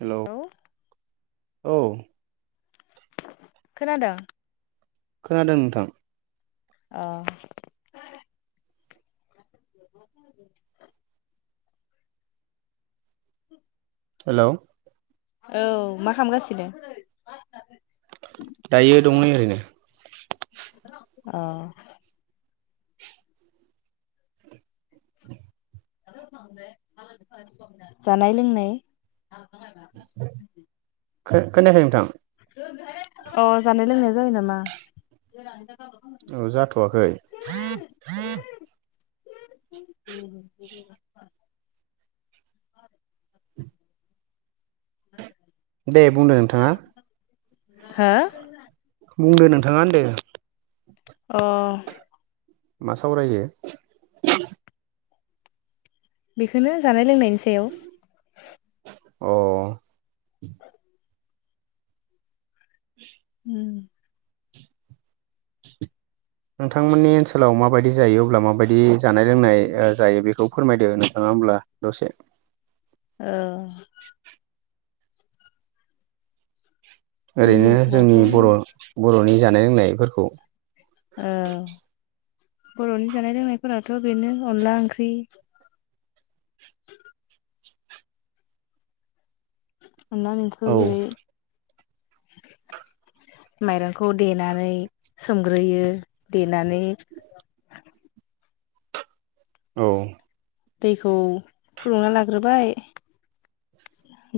हेल' औ औ खोनादों खोनादों नोंथां औ [inaudible] हेल' औ मा खालामगासिनो? दायो दंनै ओरैनो अ [unintelligible] जानाय लोंनाय [unintelligible] खोनायाखै नोंथां अ जानाय लोंनाया जायो नामा औ जाथ'वाखै उ [unintelligible] [unintelligible] दे बुंदों नोंथाङा हो बुंदो नोंथाङा होनदों अ मा सावरायो बेखौनो जानाय लोंनायनि सायाव औ उम नोंथांमोननि ओनसोलाव माबायदि जायो अब्ला माबायदि जानाय लोंनाय जायो बेखौ फोरमायदो नोंथाङा होमब्ला दसे औ जोंनि ओरैनो ओनसोलावथ' जोंनि बर' औ बर'नि जानाय लोंनायफोरखौ बर'नि जानाय लोंनायफोराथ' बेनो अनला ओंख्रि [unintelligible] अनला बेंख औ जायो माइरंखौ देनानै सोमग्रोयो देनानै [unintelligible] औ दैखौ फुदुंना लाग्रोबाय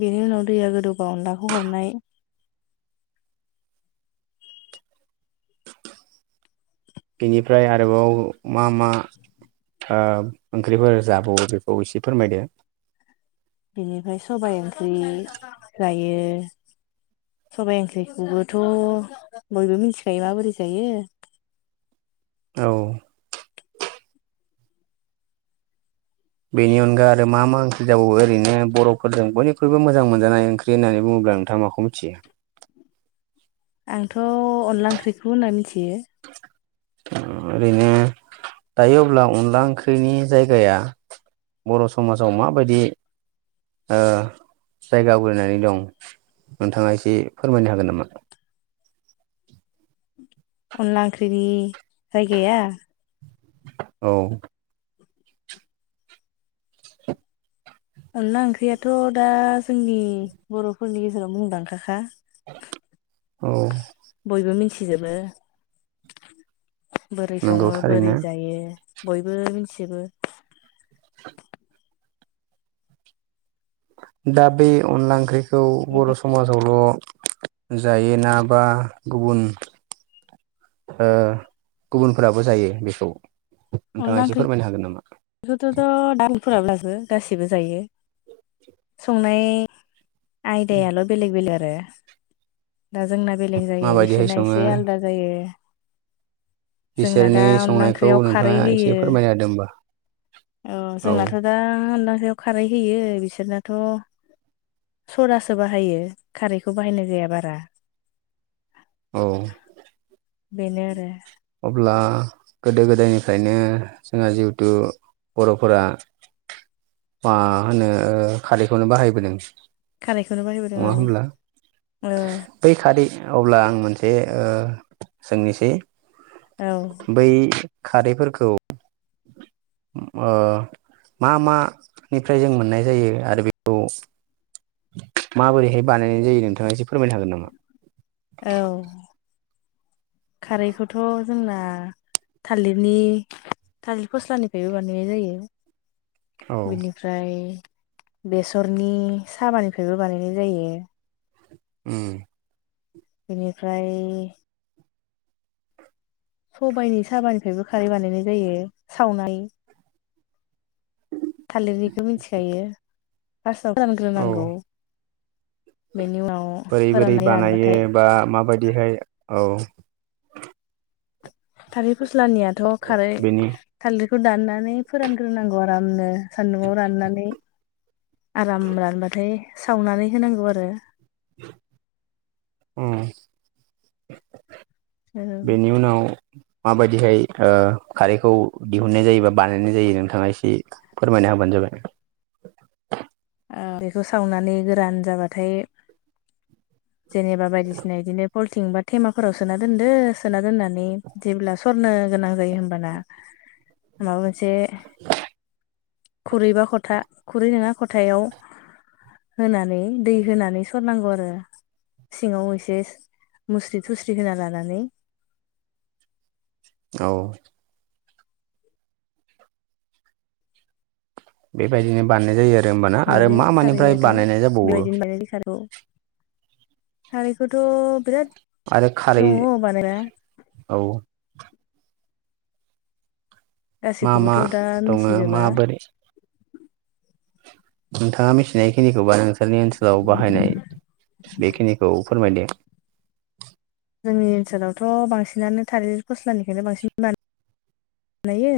बेनि उनाव दैया गोदौबा अनलाखौ हरनाय बेनिफ्राय आरोबाव मा मा ओंख्रिफोर जाबावो बेखौ एसे फोरमायदो बिनिफ्राय सबाय ओंख्रि जायो। सबाइ ओंख्रिखौबोथ' बयबो मिथिखायो माबोरै जायो। औ बेनि अनगा आरो मा मा ओंख्रि जाबावो ओरैनो बर'फोरजों बयनिख्रुइबो मोजां मोनजानाय ओंख्रि होननानै बुङोब्ला नोंथाङा माखौ मिथियो [inaudible] आंथ' अनला ओंख्रिखौ होनना मिथियो ओरैनो दायो अब्ला अनला ओंख्रिनि जायगाया बर' समाजाव माबायदि जायगा आवग्रिनानै दं नोंथाङा एसे फोरमायनो हागोन नामा अनलाख्रिनि है गैया औ अनला ओंख्रियाथ' दा जोंनि बर'फोरनि गेजेराव मुंदांखाखा औ बयबो मिथिजोबो बोरै नंगौ सङो बोरै थारैनो जायो बयबो मिथिजोबो दा बे अनला ओंख्रिखौ बर' बेनो समाजावल' जायोना बा गुबुन गुबुनफोराबो जायो बेखौ नोंथाङा एसे फोरमायनो हागोन नामा बेखौथ'थ' दामफोराब्लाबो गाससिबो जायो संनाय आयदायाल' बेलेग बेलेग आरो दा जोंना बेलेग जायो माबायदिहाय बिसोरना सङो एसे आलादा जायो जोंना दा बिसोरनि अनला संनायखौ ओंख्रियाव खारै नोंथाङा एसे होयो फोरमायना होदो होमबा। औ जोंनाथ' दा अनला सायाव खारै होयो बिसोरनाथ' सरासो बाहायो खारैखौ बाहायनाय जाया बारा औ बेन आरो अब्ला गोदो गोदायनिफ्रायनो जोंहा जिहेथु बर'फोरा मा होनो खारैखौनो बाहायबोदों खारैखौनो बाहायबोदों नङा औ हब्ला बै खारै अब्ला आं मोनसे ओ सोंनोसै औ बै खारैफोरखौ ओ मा मानिफ्राय जों मोननाय जायो आरो बेखौ माबोरैहाय बानायनाय जायो नोंथाङा एसे फोरमायनो हागोन नामा औ खारैखौथ' जोंना थालिरनि थालिर फस्लानिफ्रायबो बानायनाय औ जायो बिनिफ्राय बेसरनि साबानिफ्रायबो बानायनाय जायो उम बेनिफ्राय सबायाइनि साबानिफ्रायबो खारै बानायनाय जायो सावनाय थालिरनिखौ मिथिखायो फार्स्टआव औ फानग्रोनांगौ बोरै बोरै बानायो रानबाथाय बा माबायदिहाय औ थारिर फस्लानियाथ' खारै बेनि थालिर खौ दाननानै फोरानग्रोनांगौ आरामनो सान्दुंव राननानै आराम रानबाथाय सावनानै होनांगौ आरो अ बेनि उनाव माबायदिहाय खारैखौ दिहुननाय जायो बा बानायनाय जायो नोंथाङा एसे फोरमायनो हाग बजबायाय [unintelligible] [inaudible] ओ बेखौ सावनानै गोरान जाबाथाय जेनेबा बायदिसिना बिदिनो हलथिं बा थेमाफोराव सोनादोनदो सोना दोननानै जेब्ला सरनो गोनां जायो होमबाना माबा मोनसे [inaudible] खुरैबा खथा खुरै नंङा खथायाव होनानै दै होनानै सरनांगौ आरो सिंङाव एसे मुस्रि थुस्रि होना लानानै औ बेबायदिनो बानायनाय जायो आरो होमबाना आरो बेनो मा मा निफ्राय खारैयाथ' बानायनाय जाबावो बेबायदिनो बानायनाय खारैखौ खारैखौथ' बिराद आरो खारै दंङ बानायना औ मा मा गासैखौबोथ' दा दंङ मिथिजोबा माबोरै? नोंथांङा मिथिनाय खिनिखौबा नोंसोरनि ओनसोलाव बाहायनाय बेखिनिखौ फोरमायदों जोंनि ओनसोलावथ' बांसिनानो थालिर फस्लानिखौनो बांसिन बाना नायो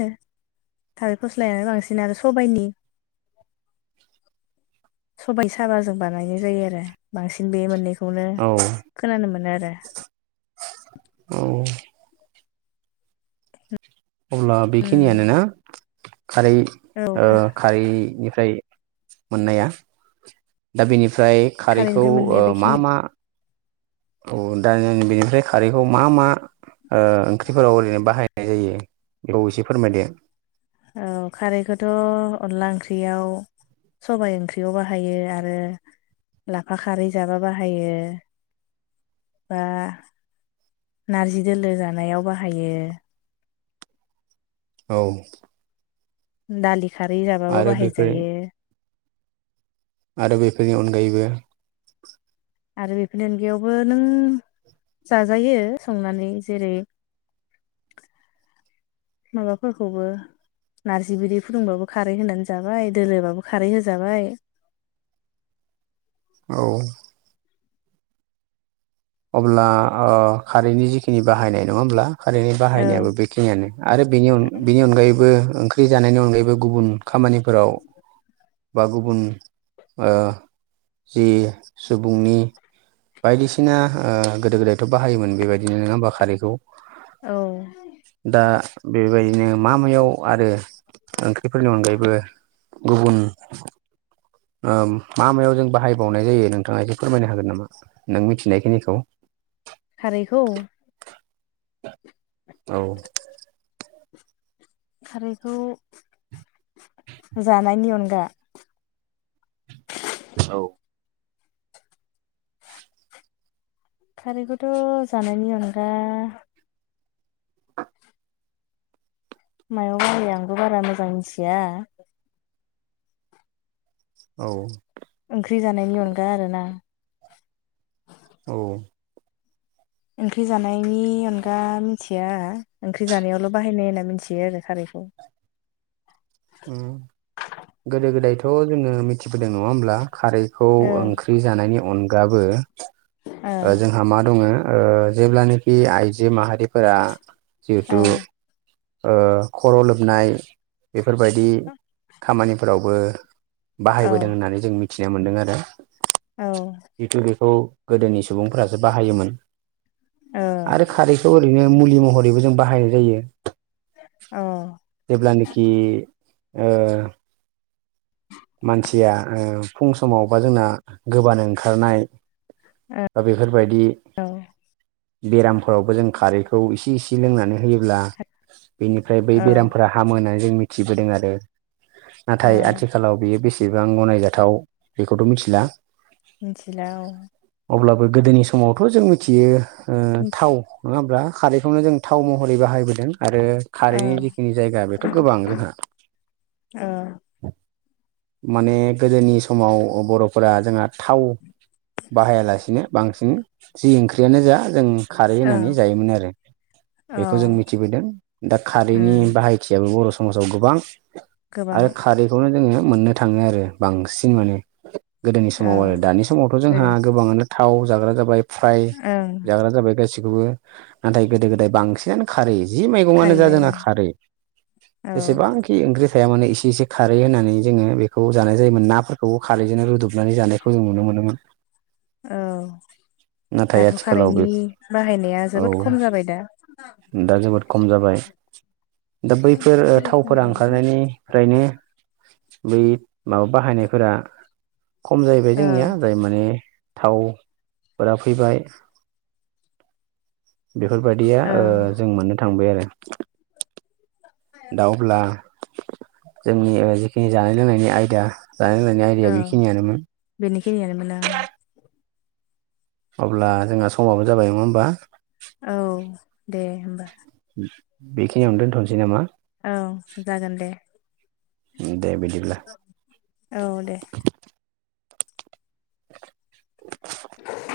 थालिर फस्लायानो बांसिन आरो सबाइनि सबाय साबाजों बानायनाय जायो आरो बांसिन बे मोननैखौ बेखौनो औ खोनानो मोनो आरो औ अब्ला बेखिनियानो उम ना? खारै औ ओ खारैनिफ्राय मोननाया दा बेनि ओमफ्राय खारैखौ खारैनिफ्राय ओ मोननाया मा बेखिनि मा औ दा जों बेनिफ्राय खारैखौ मा मा ओ ओंख्रिफोराव ओरैनो बाहायनाय जायो बेखौ एसे फोरमायदो औ खारैखौथ अनला ओंख्रियाव सबाइ ओंख्रियाव बाहायो आरो लाफा खारै जाबा बाहायो बा नारजि दोलो जानायाव बाहायो औ दालि खारै जाबाबो बेफोर बाहायजायो आरो बेफोरनि अनगायैबो आरो बेफोरनि अनगायावबो नों जाजायो संनानै जेरै माबाफोरखौबो नार्जि बिदै फुदुंबाबो खारै होनानै जाबाय दोलोबाबो खारै होजाबाय [inaudible] औ अब्ला ओ खारैनि जिखिनि बाहायनाय नंङा होनब्ला खारैनि औ बाहायनायाबो बेखिनियानो आरो बिनि बेनि अनगायैबो ओं ख्रि जानायनि अनगायैबो गुबुन खामानिफोराव बा गुबुन ओ जि सुबुंनि बायदिसिना ओ गोदो गोदायथ' बाहायोमोन बेबायदिनो नंङा होनबा खारैखौ औ दा बेबायदिनो मा मायाव आरो ओंख्रिफोरनि अनगायैबो गुबुन ओ मा मायाव जों बाहायबावनाय जायो नोंथांङा एसे फोरमायनो हागोन नामा नों मिथिनायखिनिखौ औ खारैखौ औ खारैखौ जानायनि अनगा औ खारैखौथ जानायनि अनगा मायाव बाहायो आंबो बारा मोजां मिथिया औ ओंख्रि जानायनि अनगा आरोना औ ओंख्रि जानायनि अनगा मिथिया ओंख्रि जानायावल बाहायनाय होनना मिथियो आरो खारै उम उम गोदो गोदायथ जोंङो मिथिबोदों नङा होमब्ला खारैखौ ओ ओंख्रि जानायनि अनगाबो जोंहा मा दङ ओ जेब्लानाखि आइजो माहारिफोरा ओ जिहेथु ओ खर लोबनाय बेफोरबायदि खामानिफोरावबो बाहायबोदों होननानै जों मिथिनो मोनदों आरो औ जिथु बेखौ गोदोनि सुबुंफोरासो बाहायोमोन औ आरो खारैखौ ओरैनो मुलि महरै बयबो जों बाहायनाय जायो औ जेब्लानोखि ओ मानसिया फुं समाव बा जोंना गोबानो ओंखारनाय औ दा बेफोरबायदि बेरामफोरावबो जों खारैखौ इसे इसे लोंनानै होयोब्ला बेनिफ्राय बै औ बेरामफोरा हामो होननानै जों मिथिबोदों आरो औ नाथाय आथिखालाव बेयो बेसेबां गनायजाथाव बेखौथ' मिथिला मिथिला अब्लाबो गोदोनि समावथ' जों मिथियो ओ मिथि थाव नङा होमब्ला खारैखौनो जों थाव महरै बाहायबोदों। आरो औ खारैनि जिखिनि जायगा बेथ' गोबां जोंहा औ माने गोदोनि समाव बर'फोरा जोंहा थाव बाहायालासिनो बांसिन जि ओंख्रियानो जा जों खारै औ होननानै जायोमोन आरो औ बेखौ जों मिथिबोदों दा खारैनि उम बाहायथियाबो बर' समाजाव गोबां गोबां आरो खारैखौनो जोङो मोननो थाङो आरो बांसिन माने गोदोनि औ समाव आरो दानि समावथ' जोंहा गोदो गोबाङानो थाव जाग्रा जाबाय फ्राय ओं जाग्रा जाबाय गाससिखौबो नाथाय गोदो गोदाय बांसिनानो खारै जि मैगंयानो खारै जा जोंना बायबा खारै औ जेसेबांखि ओंख्रि थाया मानो एसे एसे खारै होनानै जोङो बेखौ जानाय जायोमोन नाफोरखौबो खारैजोंनो रुदबनानै जानायखौ जों नुनो मोनोमोन। औ नाथाय दाथ' आथिखालाव बे कारैनि बाहायनाया औ जोबोद खम जाबाय दा दा जोबोद खम जाबाय दा बैफोर ओ थावफोरा ओंखारनायनि फ्रायनो बै माबा बाहायनायफोरा खम जाहैबाय औ जोंनिया जाय माने थावफोरा फैबाय बेफोरबायाददिया औ ओ जों मोननो थांबाय आरो दा अब्ला जोंनि जिखिनि जानाय लोंनायनि आयदा जानाय लोंनायनि औ आयदाआ बे खिनियानोमोन। बेनिखिनियानोमोन आं अब्ला जोंहा समाबो जाबाय नङा होमबा औ दे होमबा बेखिनियावनो दोनथ'नोसै नामा। औ जागोन दे। दे बिदिब्ला। औ दे [unintelligible]